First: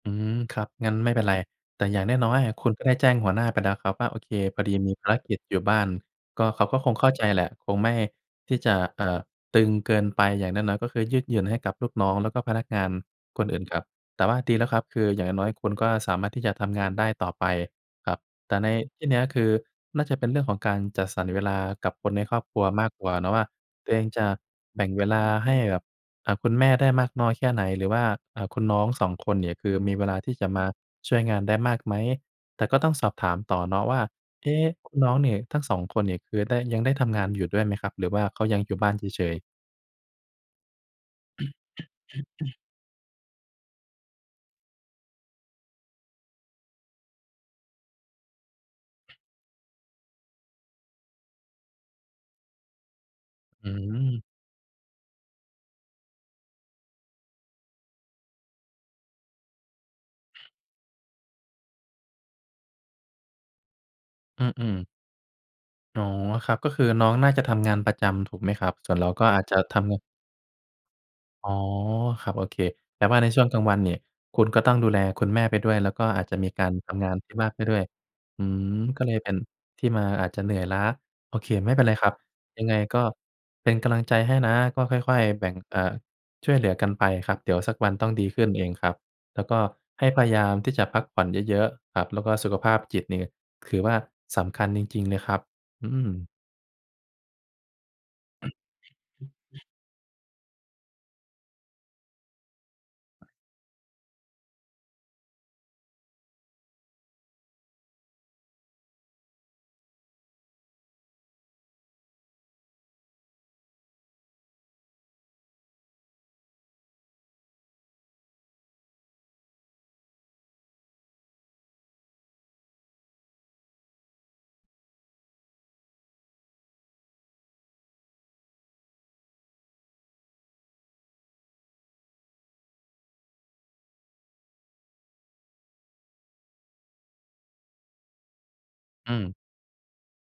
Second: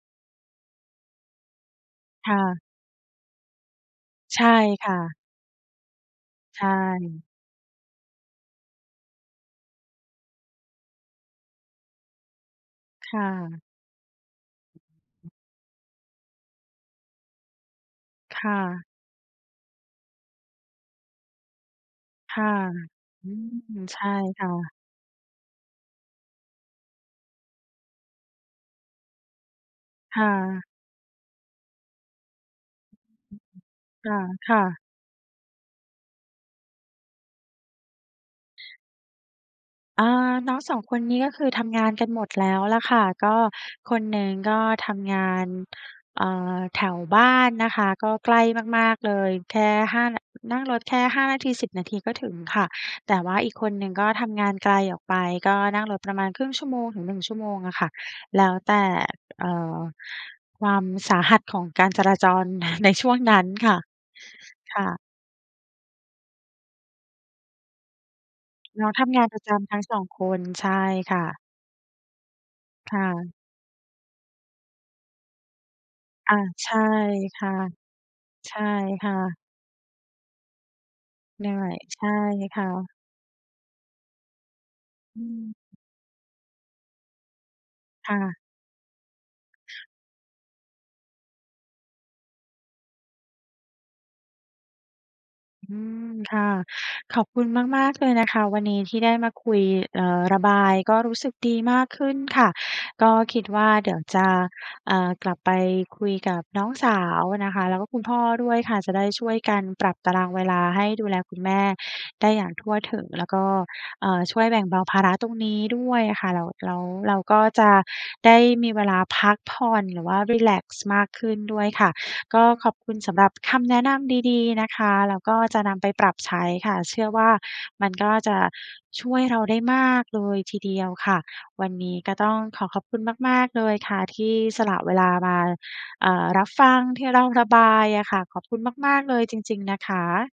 อืม ครับ งั้นไม่เป็นไร แต่อย่างนค้อ่ย ๆ อะะ คุณได้แจ้งหัวหน้าไปแล้วครับว่า โอเค ใช่พอดีคมี่ภาะ รกิจอยู่บ้าน ก็เใขชาก็คงเข้าใจ่ แหละ คงไม่ที่จะ เอ่อ ตึงเกินไป อย่างน้อย ๆ ก็คือยืดหยุ่นให้กับลูกน้อง แล้วก็พนักงานค่คนอื่ะ นครับ แต่ว่าดีแล้วครับ คืออย่างน้อย ๆ คุณก็สามารถที่จะทำงานได้ต่อไปครับ คแ่ต่ในะ ที่เนี้ย คือน่าจะเป็นเรื่องของการจัดสรรเวลา กับคนในคครอบ่ะ ครัวมากกว่าเอนืาะว่า ม ตัวเใอชง่จะค่ะ แบ่งเวลาให้กับ อ่า คุณแม่ได้มากน้อยแค่ไหน หรือว่า อ่า คุณน้อง 2 คนเนี่ย คือมีเวลาค่ที่จะมะ าช่วยงานได้มากไหม? แต่ก็ต้องสอบถามต่อเนาะว่า เอค๊่ะ ะ ๆ คุณน้องเนี่ย ทั้ง 2 คนเนี่ย คือได้ ยังได้ทำงานอยู่ด้วยไหมครับ? หรือว่าเขายังอยู่บ้านเฉย ๆ? อ่า น้อง 2 คนนี้ ก็คือทำงานกันหมดแล้วแหละค่ะ ก็คนหนึ่งก็ทำงาน เอ่อ แถวบ้านนะคะ ก็ใกล้มาก ๆ เลย แค่ 5 น นั่งรถแค่ 5 นาที 10 นาทีก็ถึงค่ะ แต่ว่าอีกคอืนหนึ่งก็ม ทำงานไกลออกไป ก็นั่งรถประมาณ 0.5 ชั่วโมงถึง 1 ชั่วโมงอะค่ะ แล้วแต่ เอ่อ ความสาหัสของการจราจร ในช่วงนั้นค่ะ อือ คๆ ่ะ อ๋อ ครับ ก็คือน้องน่าจะทำงานประจำ ถูกไหมครับ? น้อสง่วนทเราำงกา็นปอราะจจจะำททั้ง ำ สอง ง คน ใช่ค่ะ อ๋อ ครับ โอเค ค่แต่ว่าในะ ช่วงกลางวันเนี่ย คุณก็ต้องดูแลคุณแม่ไปด้วย แล้วก็อาจอจะ ะมีกใาชร่ทำงานที่คบ้า่ะ นไปด้วย อืใช่ม ก็คเ่ลยเป็ะ นที่มาอาจจะเหนื่อยล้า โอเไค ด้ ไม่เป็นไรใชค่รับ คย่ังไงะ ก็เป็นกำลังใจให้นะ ก็ค่ออืย ม ๆ แบ่ง อ เอ่อ ช่วยเหลือกันไปครับ เดี๋ยวสักวันต้อคง่ดีะ ขึ้นเองครับ แล้วก็ให้พยายามที่จะพักผ่อนเยอะ ๆ ครับ แล้วก็สุขภาพจิตเนี่ย ถือว่าสำคัญจริง ๆ เลยครับ อือืม ม ค่ะ ขอบคุณมาก ๆ เลยนะคะ วันนี้ที่ได้มาคุย เอ่อ ระบาย ก็รู้สึกดีมากขึ้นค่ะ ก็คิดว่า เดี๋ยวจะ อ่า กลับไปคุยกับน้องสาวนะคะ แล้วก็คุณพ่อด้วยค่ะ จะได้ช่วยกันปรับตารางเวลา ให้ดูแลคุณแม่ได้อย่างทั่วถึง แล้วก็ อ่า ช่วยแบ่งเบาภาระตรงนี้ด้วยอะค่ะ แล้ว แล้วเราก็จะได้มีเวลาพักผ่อน หรือว่ารีแลกซ์มากขึ้นด้วยค่ะ ก็ขอบคุณสำหรับคำแนะนำดี ๆ นะคะ แล้วก็จะนำไปปรับใช้ค่ะ เชื่อว่า มันก็จะช่วยเราได้มากเลยทีเดียวค่ะ วันนี้ก็ต้องขอขอบคุณมาก ๆ เลยค่ะ ที่สละเวลามา เอ่อ รับฟังที่เราระบายอะค่ะ ขอบคุณมาก อๆ เลืยม จริง ๆ นะคะ